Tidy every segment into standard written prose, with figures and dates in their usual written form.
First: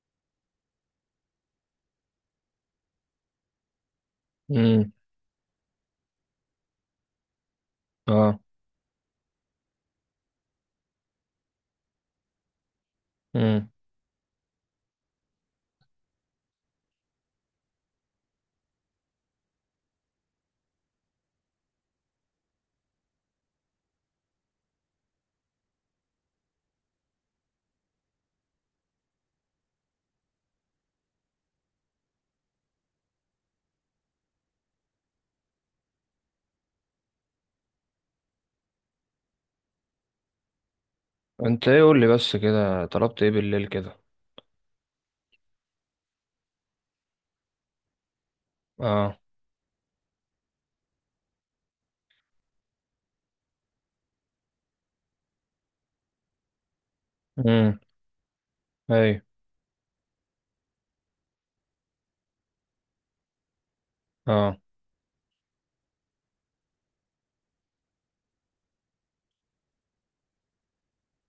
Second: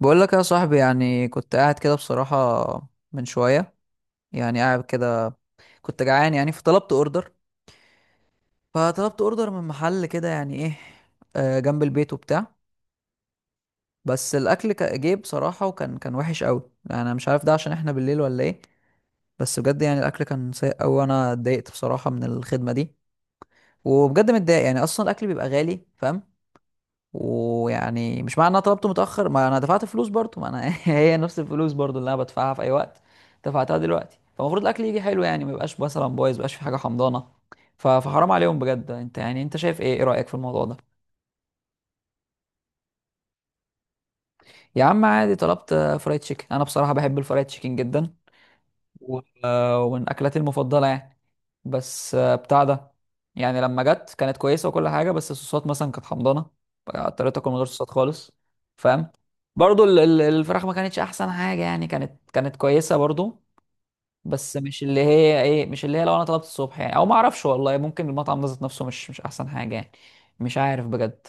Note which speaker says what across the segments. Speaker 1: بقول لك يا صاحبي يعني كنت قاعد كده بصراحة من شوية يعني قاعد
Speaker 2: امم.
Speaker 1: كده كنت جعان يعني فطلبت اوردر
Speaker 2: اه.
Speaker 1: فطلبت اوردر من محل كده يعني ايه جنب البيت وبتاع.
Speaker 2: امم
Speaker 1: بس الاكل جه بصراحة وكان كان وحش قوي، انا مش عارف ده عشان احنا بالليل ولا ايه. بس بجد يعني الاكل كان سيء قوي وانا اتضايقت بصراحة من الخدمة دي، وبجد متضايق يعني اصلا الاكل بيبقى غالي، فاهم؟ ويعني مش معنى ان انا طلبته متاخر ما انا دفعت فلوس برضه ما انا هي نفس الفلوس برضه اللي انا بدفعها في اي وقت دفعتها دلوقتي، فالمفروض الاكل يجي حلو يعني ما يبقاش مثلا بايظ، ما يبقاش في حاجه حمضانه. فحرام عليهم بجد. انت يعني انت شايف ايه، ايه رايك في الموضوع ده؟
Speaker 2: انت ايه قول لي بس كده طلبت ايه بالليل كده؟
Speaker 1: يا عم عادي طلبت فرايد تشيكن، انا بصراحه بحب الفرايد تشيكن جدا
Speaker 2: اه.
Speaker 1: ومن اكلاتي المفضله يعني. بس بتاع ده يعني لما جت كانت كويسه وكل حاجه، بس الصوصات مثلا كانت حمضانه، اضطريت اكل من غير
Speaker 2: امم.
Speaker 1: صوصات خالص، فاهم.
Speaker 2: اي.
Speaker 1: برضو الفراخ ما كانتش احسن حاجه يعني، كانت كويسه برضو، بس
Speaker 2: اه.
Speaker 1: مش اللي هي ايه، مش اللي هي لو انا طلبت الصبح يعني، او ما اعرفش والله ممكن المطعم ده ذات نفسه مش احسن حاجه يعني. مش عارف بجد.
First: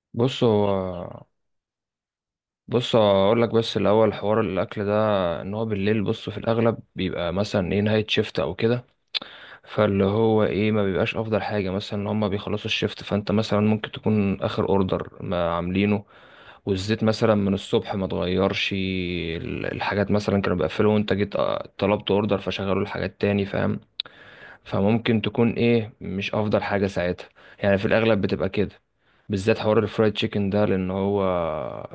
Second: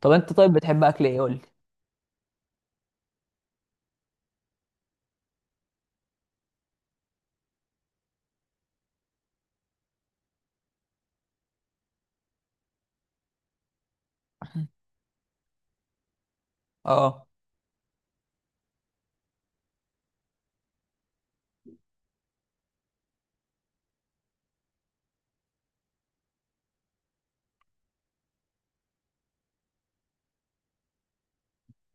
Speaker 1: طب انت
Speaker 2: بص
Speaker 1: طيب
Speaker 2: هو
Speaker 1: بتحب اكل ايه؟ قول لي.
Speaker 2: بص اقول لك بس الاول حوار الاكل ده. ان هو بالليل بص في الاغلب بيبقى مثلا ايه نهايه شيفت او كده. فاللي هو ايه ما بيبقاش افضل حاجه مثلا ان هم بيخلصوا الشيفت فانت مثلا ممكن تكون اخر اوردر ما عاملينه. والزيت
Speaker 1: اه،
Speaker 2: مثلا من الصبح ما اتغيرش الحاجات مثلا كانوا بيقفلوا وانت جيت، طلبت اوردر فشغلوا الحاجات تاني فاهم. فممكن تكون ايه مش افضل حاجه ساعتها. يعني في الاغلب بتبقى كده. بالذات حوار الفرايد تشيكن ده لان هو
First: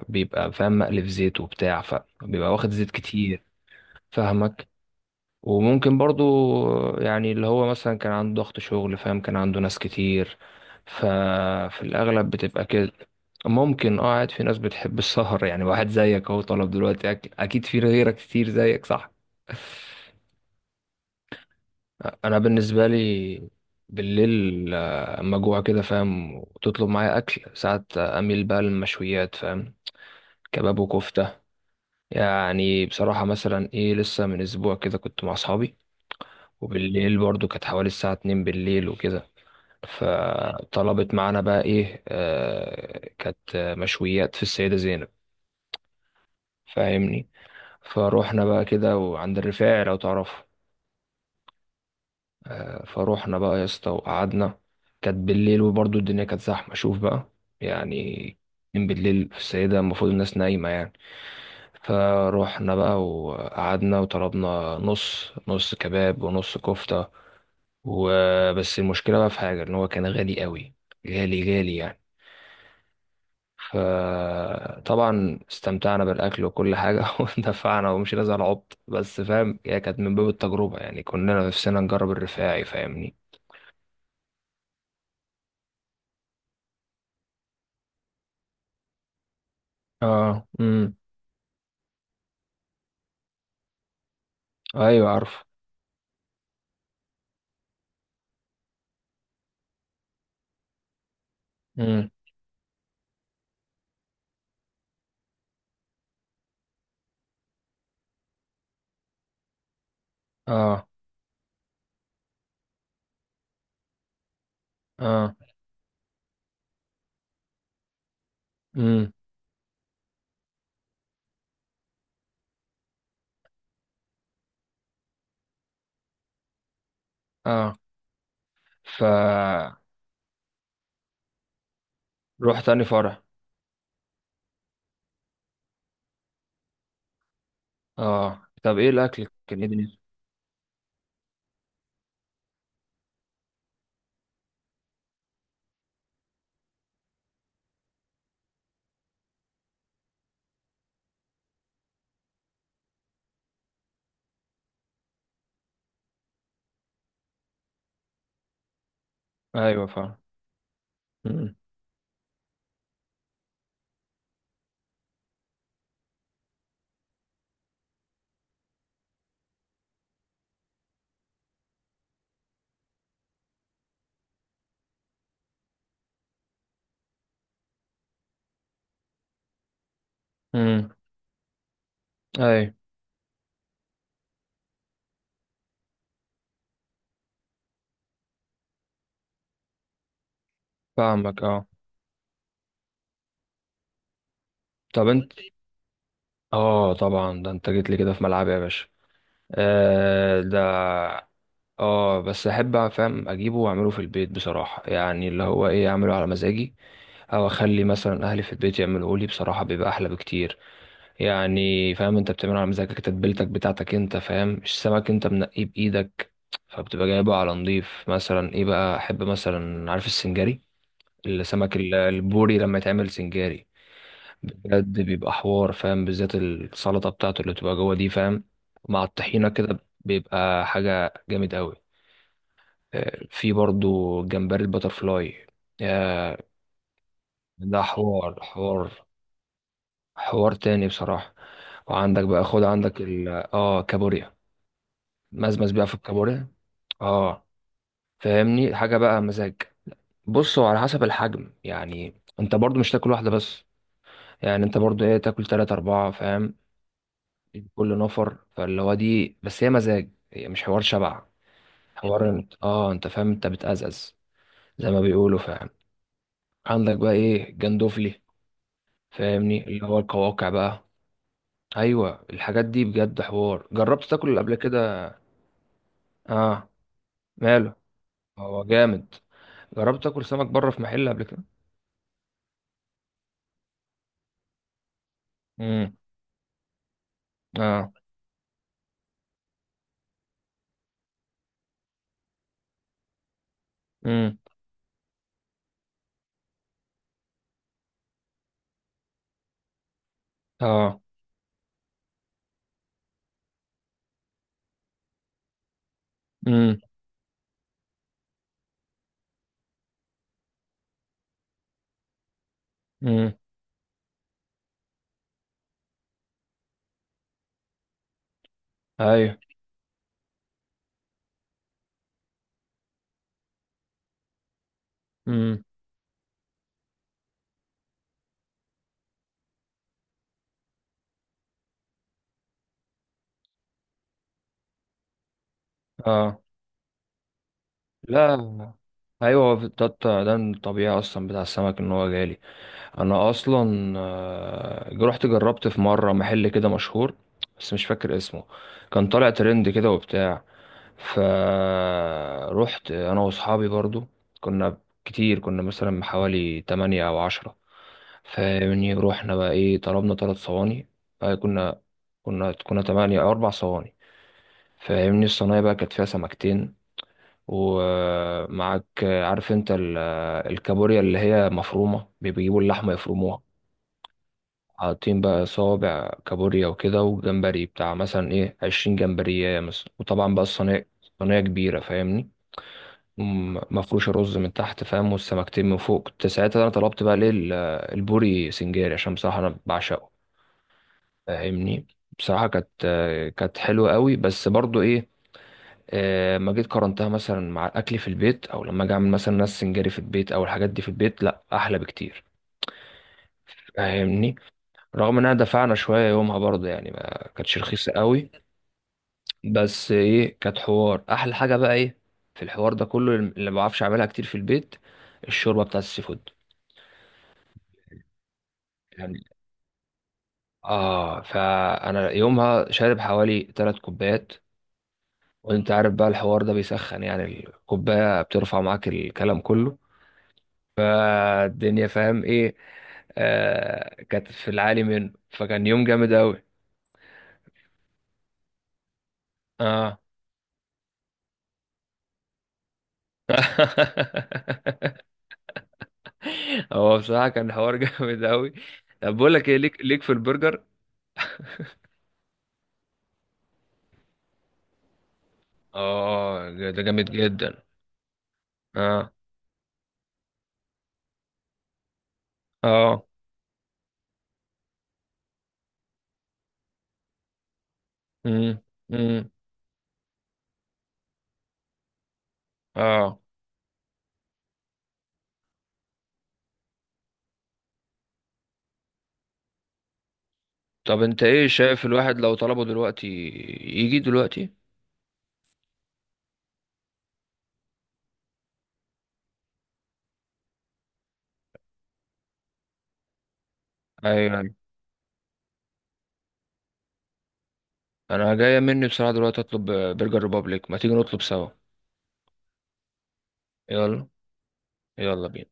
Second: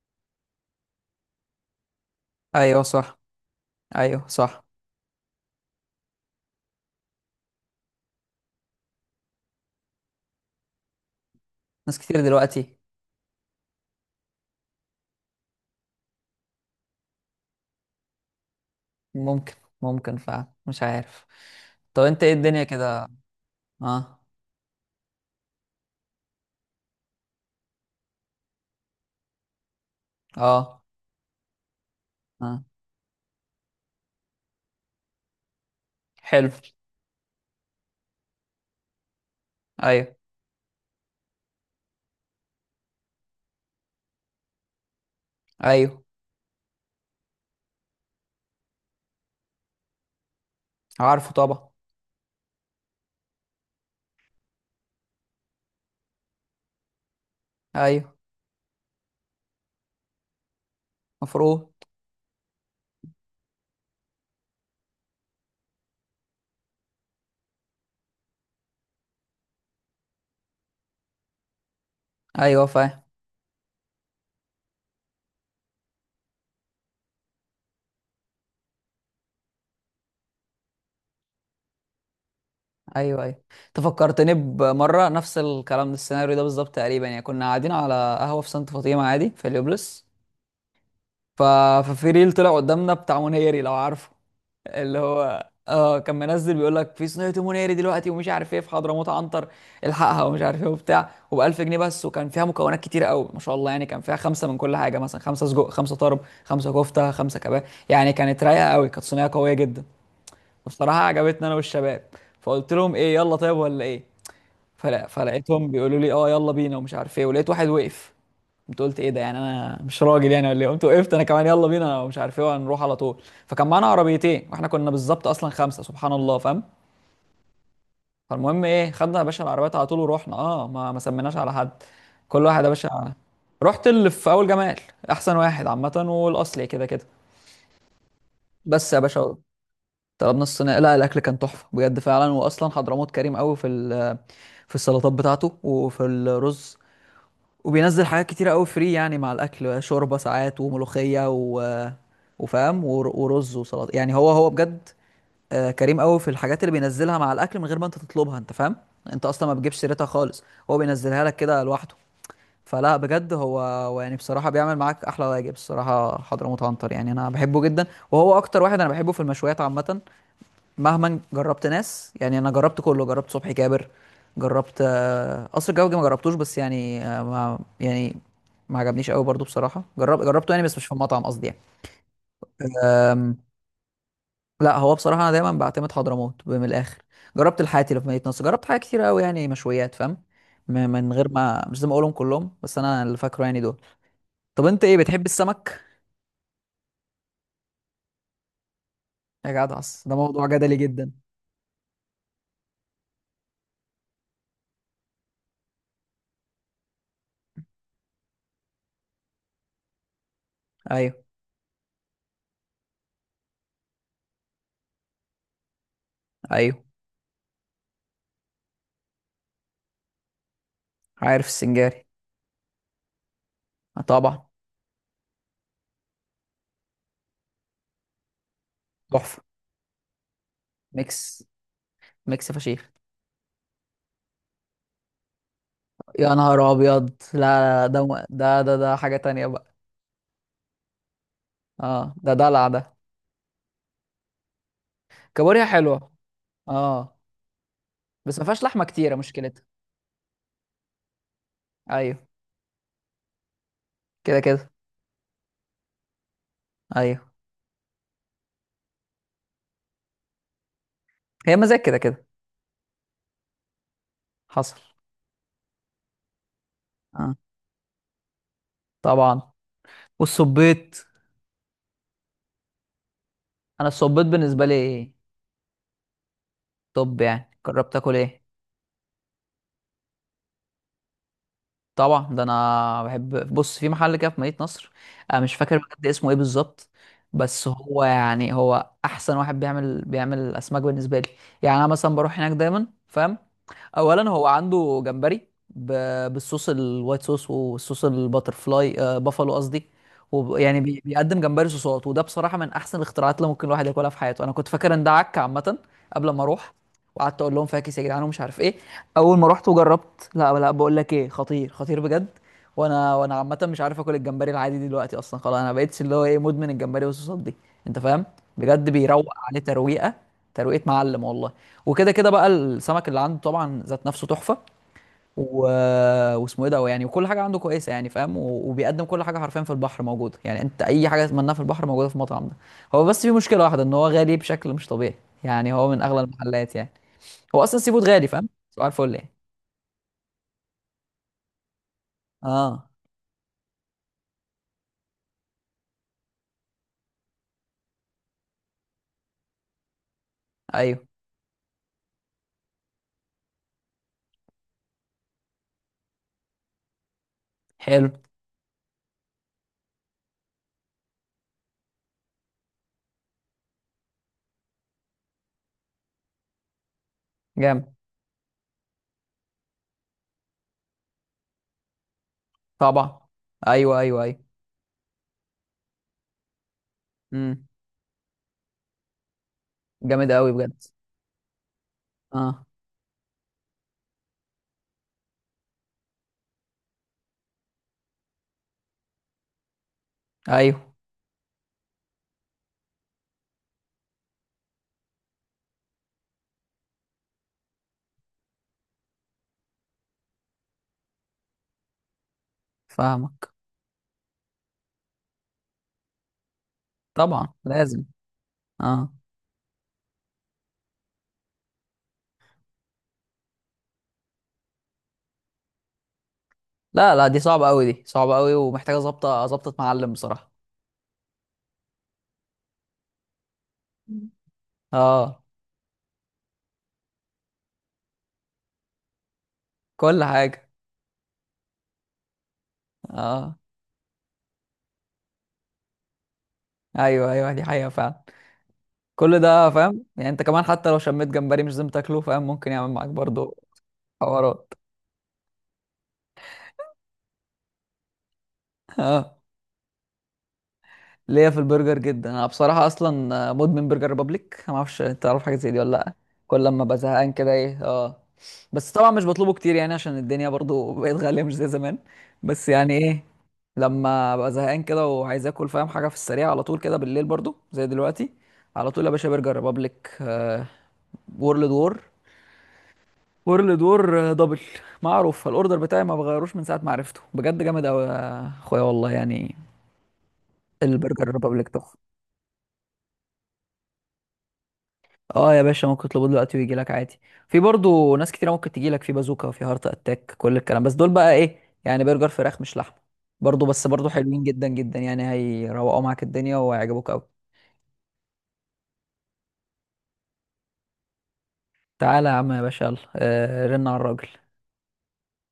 Speaker 2: بيبقى فاهم مقلي في زيت وبتاع فبيبقى واخد
Speaker 1: ايوه
Speaker 2: زيت
Speaker 1: صح،
Speaker 2: كتير.
Speaker 1: ايوه صح.
Speaker 2: فاهمك. وممكن برضو يعني اللي هو مثلا كان عنده ضغط شغل فاهم، كان عنده ناس كتير ففي
Speaker 1: ناس كتير
Speaker 2: الاغلب بتبقى
Speaker 1: دلوقتي؟
Speaker 2: كده. ممكن. اه، عاد في ناس بتحب السهر، يعني واحد زيك اهو طلب دلوقتي اكل، اكيد في غيرك كتير زيك صح؟
Speaker 1: ممكن. ممكن فعلا، مش عارف. طب انت ايه
Speaker 2: انا
Speaker 1: الدنيا
Speaker 2: بالنسبه
Speaker 1: كده؟
Speaker 2: لي
Speaker 1: اه.
Speaker 2: بالليل اما جوع كده فاهم وتطلب معايا اكل، ساعات اميل بقى للمشويات فاهم، كباب
Speaker 1: اه.
Speaker 2: وكفته.
Speaker 1: اه.
Speaker 2: يعني بصراحه مثلا ايه لسه من اسبوع كده كنت مع اصحابي.
Speaker 1: حلو.
Speaker 2: وبالليل برضو كانت حوالي الساعه 2 بالليل وكده.
Speaker 1: ايوه.
Speaker 2: فطلبت معانا بقى ايه، كانت مشويات في السيده زينب.
Speaker 1: ايوه.
Speaker 2: فاهمني. فروحنا بقى كده وعند الرفاعي لو تعرفه.
Speaker 1: عارفه طبعا.
Speaker 2: فروحنا بقى يا اسطى وقعدنا. كانت بالليل وبرضه الدنيا كانت زحمة. شوف بقى
Speaker 1: ايوه.
Speaker 2: يعني، 2 بالليل في السيدة المفروض الناس نايمة يعني.
Speaker 1: مفروض.
Speaker 2: فروحنا بقى وقعدنا وطلبنا نص نص، كباب ونص كفتة. وبس المشكلة بقى في حاجة إن هو كان غالي قوي. غالي غالي يعني.
Speaker 1: ايوه فاهم.
Speaker 2: فطبعا استمتعنا بالأكل وكل حاجة ودفعنا ومشينا زي العبط. بس فاهم هي كانت من باب التجربة، يعني كنا نفسنا نجرب الرفاعي فاهمني.
Speaker 1: ايوه ايوه، انت فكرتني بمره نفس الكلام ده، السيناريو ده بالظبط تقريبا. يعني كنا قاعدين على قهوه في سانت فاطمه عادي في اليوبلس.
Speaker 2: اه.
Speaker 1: ف... ففي ريل طلع قدامنا بتاع منيري، لو عارفه، اللي
Speaker 2: ايوه. عارف.
Speaker 1: هو اه كان منزل بيقول لك في صينيه مناري دلوقتي ومش عارف ايه في حضرموت عنتر، الحقها ومش عارف ايه وبتاع وب 1000 جنيه بس،
Speaker 2: امم.
Speaker 1: وكان فيها مكونات كتير قوي ما شاء الله يعني، كان فيها خمسه من كل حاجه، مثلا خمسه سجق، خمسه طرب، خمسه كفته، خمسه كباب، يعني كانت رايقه قوي، كانت صينيه قويه جدا.
Speaker 2: اه.
Speaker 1: وبصراحه عجبتني انا والشباب، فقلت لهم ايه، يلا طيب ولا ايه؟ فلا
Speaker 2: اه.
Speaker 1: فلقيتهم بيقولوا لي اه يلا بينا ومش عارف ايه، ولقيت واحد وقف. قمت قلت ايه
Speaker 2: امم.
Speaker 1: ده يعني، انا مش راجل يعني ولا ايه؟ قمت وقفت انا كمان، يلا بينا ومش عارف ايه، وهنروح على طول. فكان معانا عربيتين واحنا كنا بالظبط اصلا خمسه سبحان الله، فاهم.
Speaker 2: اه.
Speaker 1: فالمهم ايه،
Speaker 2: ف
Speaker 1: خدنا يا باشا العربيات على طول ورحنا، اه ما سميناش على حد، كل
Speaker 2: روح
Speaker 1: واحد يا
Speaker 2: تاني
Speaker 1: باشا
Speaker 2: فرع.
Speaker 1: رحت اللي في اول جمال، احسن واحد عامه والاصلي كده كده.
Speaker 2: اه. طب ايه
Speaker 1: بس يا
Speaker 2: الاكل
Speaker 1: باشا
Speaker 2: كان ايه دنيته؟
Speaker 1: طلبنا الصينيه، لا الاكل كان تحفه بجد فعلا. واصلا حضرموت كريم قوي في في السلطات بتاعته وفي الرز، وبينزل حاجات كتيرة قوي فري يعني مع الاكل، شوربه ساعات وملوخيه وفاهم ورز وسلطه، يعني هو هو بجد كريم قوي في الحاجات اللي بينزلها مع الاكل من غير ما انت تطلبها، انت فاهم، انت اصلا ما بتجيبش
Speaker 2: ايوه
Speaker 1: سيرتها
Speaker 2: فاهم.
Speaker 1: خالص، هو بينزلها لك
Speaker 2: امم.
Speaker 1: كده لوحده. فلا بجد هو هو يعني بصراحه بيعمل معاك احلى واجب، الصراحه حضرموت عنتر يعني انا بحبه جدا، وهو اكتر واحد انا بحبه في المشويات عامه. مهما جربت ناس يعني، انا جربت كله، جربت صبحي كابر، جربت قصر الكبابجي ما جربتوش بس يعني، ما عجبنيش قوي برضو بصراحه، جربته يعني بس مش
Speaker 2: امم.
Speaker 1: في مطعم قصدي يعني.
Speaker 2: ايوه
Speaker 1: آم، لا هو بصراحه انا دايما بعتمد حضرموت من الاخر. جربت الحاتي اللي في مدينه نصر، جربت حاجات كتير قوي يعني مشويات، فاهم، من غير
Speaker 2: فاهمك.
Speaker 1: ما
Speaker 2: اه.
Speaker 1: مش لازم اقولهم كلهم، بس انا اللي فاكره يعني دول. طب انت ايه،
Speaker 2: طب
Speaker 1: بتحب
Speaker 2: انت
Speaker 1: السمك؟
Speaker 2: اه طبعا ده انت جيت لي كده في ملعبي يا باشا.
Speaker 1: يا جدع ده
Speaker 2: آه
Speaker 1: موضوع جدلي
Speaker 2: ده
Speaker 1: جدا.
Speaker 2: اه بس احب فاهم اجيبه واعمله في البيت بصراحه، يعني اللي هو ايه اعمله على مزاجي. او اخلي مثلا اهلي في البيت يعملوه لي، بصراحه بيبقى احلى بكتير.
Speaker 1: ايوه
Speaker 2: يعني فاهم، انت بتعمله على مزاجك، تتبيلتك بتاعتك انت فاهم، مش سمك انت منقيه بايدك.
Speaker 1: ايوه،
Speaker 2: فبتبقى جايبه على نضيف مثلا ايه. بقى احب مثلا عارف السنجاري،
Speaker 1: عارف
Speaker 2: السمك
Speaker 1: السنجاري.
Speaker 2: البوري لما يتعمل سنجاري.
Speaker 1: طبعا.
Speaker 2: بجد بيبقى حوار فاهم، بالذات السلطة بتاعته اللي بتبقى جوه دي فاهم، مع
Speaker 1: تحفه.
Speaker 2: الطحينة كده بيبقى حاجة
Speaker 1: ميكس.
Speaker 2: جامد قوي.
Speaker 1: ميكس فشيخ.
Speaker 2: اه، في برضو جمبري الباترفلاي.
Speaker 1: يا
Speaker 2: يا
Speaker 1: نهار ابيض، لا
Speaker 2: ده
Speaker 1: لا، ده
Speaker 2: حوار،
Speaker 1: ده ده
Speaker 2: حوار
Speaker 1: ده حاجة تانية بقى.
Speaker 2: حوار تاني بصراحة.
Speaker 1: اه
Speaker 2: وعندك
Speaker 1: ده
Speaker 2: بقى، خد
Speaker 1: دلع ده.
Speaker 2: عندك اه كابوريا.
Speaker 1: كابوريا
Speaker 2: مزمز بقى في
Speaker 1: حلوة.
Speaker 2: الكابوريا.
Speaker 1: اه،
Speaker 2: اه.
Speaker 1: بس ما فيهاش
Speaker 2: فاهمني
Speaker 1: لحمة
Speaker 2: حاجه
Speaker 1: كتيرة
Speaker 2: بقى مزاج.
Speaker 1: مشكلتها.
Speaker 2: بص هو على حسب الحجم، يعني
Speaker 1: ايوه.
Speaker 2: انت برضو مش تاكل واحده بس.
Speaker 1: كده
Speaker 2: يعني
Speaker 1: كده.
Speaker 2: انت برضو ايه، تاكل تلاتة اربعة فاهم،
Speaker 1: ايوه.
Speaker 2: كل نفر. فاللي هو دي بس هي مزاج، هي مش حوار شبع.
Speaker 1: هي مزاج كده كده.
Speaker 2: حوار انت فاهم، انت بتأزأز
Speaker 1: حصل.
Speaker 2: زي ما بيقولوا فاهم. عندك بقى
Speaker 1: اه
Speaker 2: ايه جندوفلي.
Speaker 1: طبعا.
Speaker 2: فاهمني اللي هو القواقع بقى.
Speaker 1: والصبيط.
Speaker 2: ايوه، الحاجات دي بجد حوار.
Speaker 1: انا
Speaker 2: جربت
Speaker 1: الصبيط
Speaker 2: تاكل قبل
Speaker 1: بالنسبة لي
Speaker 2: كده؟
Speaker 1: ايه.
Speaker 2: اه.
Speaker 1: طب يعني
Speaker 2: ماله
Speaker 1: جربت اكل ايه؟
Speaker 2: هو جامد. جربت تاكل سمك بره في محل قبل كده؟
Speaker 1: طبعا، ده انا بحب. بص في محل كده في مدينة نصر، انا مش فاكر
Speaker 2: امم.
Speaker 1: بجد اسمه ايه بالظبط، بس
Speaker 2: اه.
Speaker 1: هو يعني هو احسن واحد بيعمل اسماك بالنسبه لي. يعني انا مثلا بروح هناك دايما، فاهم. اولا
Speaker 2: امم.
Speaker 1: هو عنده جمبري بالصوص، الوايت صوص والصوص الباترفلاي آه بافالو قصدي،
Speaker 2: اه.
Speaker 1: بيقدم جمبري صوصات، وده بصراحه من احسن الاختراعات اللي ممكن الواحد ياكلها في حياته. انا كنت فاكر ان ده عك عامه قبل ما اروح،
Speaker 2: امم.
Speaker 1: وقعدت اقول لهم فاكس يا جدعان ومش عارف ايه. اول ما رحت وجربت، لا لا، بقول لك ايه، خطير خطير بجد. وانا
Speaker 2: امم.
Speaker 1: وانا عامه مش عارف اكل الجمبري العادي دلوقتي اصلا، خلاص انا بقيتش اللي هو ايه مدمن الجمبري والصوصات دي، انت فاهم. بجد بيروق
Speaker 2: ايوه.
Speaker 1: عليه ترويقه، ترويقه معلم والله. وكده كده بقى السمك اللي عنده طبعا ذات نفسه تحفه، و...
Speaker 2: امم.
Speaker 1: واسمه ايه ده يعني، وكل حاجه عنده كويسه يعني، فاهم، وبيقدم كل حاجه حرفيا في البحر موجوده، يعني انت اي حاجه تتمناها في البحر موجوده في المطعم ده. هو بس في مشكله واحده، ان هو غالي بشكل مش طبيعي، يعني هو من اغلى
Speaker 2: اه.
Speaker 1: المحلات يعني، هو اصلا سي فود غالي فاهم،
Speaker 2: لا.
Speaker 1: سؤال الفل يعني.
Speaker 2: ايوه، ده الطبيعي اصلا بتاع السمك ان هو غالي.
Speaker 1: اه.
Speaker 2: انا اصلا رحت جربت في مره محل كده مشهور بس مش فاكر اسمه، كان طالع ترند كده وبتاع.
Speaker 1: ايوه.
Speaker 2: فروحت انا واصحابي برضو. كنا كتير، كنا مثلا حوالي 8 او 10.
Speaker 1: حلو.
Speaker 2: فمني رحنا بقى ايه، طلبنا 3 صواني. آه، كنا كنا 8 او 4 صواني. فاهمني، الصينية بقى كانت فيها سمكتين
Speaker 1: جامد.
Speaker 2: ومعاك، عارف انت الكابوريا اللي هي مفرومة، بيجيبوا اللحمة
Speaker 1: طبعا.
Speaker 2: يفرموها،
Speaker 1: ايوه ايوه ايوه.
Speaker 2: حاطين بقى صوابع كابوريا وكده، وجمبري
Speaker 1: امم.
Speaker 2: بتاع مثلا ايه 20 جمبرية مثلا،
Speaker 1: جامد
Speaker 2: وطبعا بقى
Speaker 1: قوي بجد.
Speaker 2: الصينية صينية كبيرة فاهمني،
Speaker 1: اه.
Speaker 2: مفروشة رز من تحت فاهم والسمكتين من فوق. كنت ساعتها انا طلبت بقى ليه البوري سنجاري عشان بصراحة انا بعشقه
Speaker 1: ايوه.
Speaker 2: فاهمني. بصراحة كانت حلوة قوي بس برضو ايه، ما جيت قارنتها مثلا مع الاكل في البيت، او لما اجي اعمل مثلا ناس سنجاري في البيت او الحاجات دي في البيت، لا احلى بكتير
Speaker 1: فاهمك.
Speaker 2: فاهمني. رغم انها دفعنا شويه يومها برضه، يعني ما
Speaker 1: طبعا
Speaker 2: كانتش رخيصه
Speaker 1: لازم.
Speaker 2: قوي.
Speaker 1: اه.
Speaker 2: بس ايه، كانت حوار احلى حاجه بقى ايه في الحوار ده كله اللي ما بعرفش اعملها كتير في البيت، الشوربه بتاعت السي فود.
Speaker 1: لا لا، دي صعبه قوي، دي صعبه قوي ومحتاجه
Speaker 2: يعني
Speaker 1: ظابطه، ظابطه معلم بصراحه.
Speaker 2: اه، فانا يومها شارب حوالي 3
Speaker 1: مم.
Speaker 2: كوبايات.
Speaker 1: اه.
Speaker 2: وانت عارف بقى الحوار ده بيسخن، يعني الكوبايه بترفع معاك الكلام كله،
Speaker 1: كل حاجه.
Speaker 2: فالدنيا فاهم ايه،
Speaker 1: اه.
Speaker 2: كانت في العالي منه فكان يوم جامد قوي.
Speaker 1: ايوه ايوه، دي حقيقه فعلا. كل ده
Speaker 2: اه.
Speaker 1: فاهم يعني، انت كمان حتى لو شميت جمبري مش لازم تاكله، فاهم، ممكن يعمل معاك برضو حوارات.
Speaker 2: هو بصراحة كان حوار جامد قوي. طب بقول
Speaker 1: اه.
Speaker 2: لك ايه، ليك في البرجر؟
Speaker 1: ليا في البرجر جدا، انا بصراحه اصلا مدمن برجر ريبابليك. ما اعرفش انت تعرف حاجه زي دي ولا لا؟
Speaker 2: اه
Speaker 1: كل
Speaker 2: ده
Speaker 1: لما
Speaker 2: جامد
Speaker 1: بزهقان كده
Speaker 2: جدا.
Speaker 1: ايه اه. بس طبعا
Speaker 2: اه.
Speaker 1: مش بطلبه كتير يعني عشان الدنيا برضو بقت غاليه مش زي زمان. بس يعني
Speaker 2: اه.
Speaker 1: ايه، لما ببقى زهقان كده وعايز اكل فاهم حاجه في السريع على طول كده بالليل، برضو زي دلوقتي،
Speaker 2: امم.
Speaker 1: على طول يا باشا
Speaker 2: امم.
Speaker 1: برجر ريبابليك. وورلد وور.
Speaker 2: اه.
Speaker 1: وورلد وور دبل. معروف الاوردر بتاعي، ما بغيروش من ساعه ما عرفته، بجد جامد قوي يا اخويا والله يعني،
Speaker 2: طب انت
Speaker 1: البرجر
Speaker 2: ايه
Speaker 1: ريبابليك
Speaker 2: شايف،
Speaker 1: تحفه.
Speaker 2: الواحد لو طلبه دلوقتي يجي دلوقتي؟
Speaker 1: اه يا باشا ممكن تطلبه دلوقتي ويجي لك عادي. في برضه ناس كتيره ممكن تجي لك في بازوكا وفي هارت اتاك كل الكلام، بس دول بقى ايه يعني برجر فراخ مش لحمه برضه، بس برضه
Speaker 2: ايوه.
Speaker 1: حلوين
Speaker 2: ايوه.
Speaker 1: جدا جدا يعني، هيروقوا معاك الدنيا وهيعجبوك قوي.
Speaker 2: انا جاية مني بصراحة دلوقتي اطلب برجر ريبابليك، ما تيجي نطلب سوا؟
Speaker 1: تعالى يا عم يا باشا، يلا آه رن على
Speaker 2: يلا.
Speaker 1: الراجل.
Speaker 2: يلا بينا.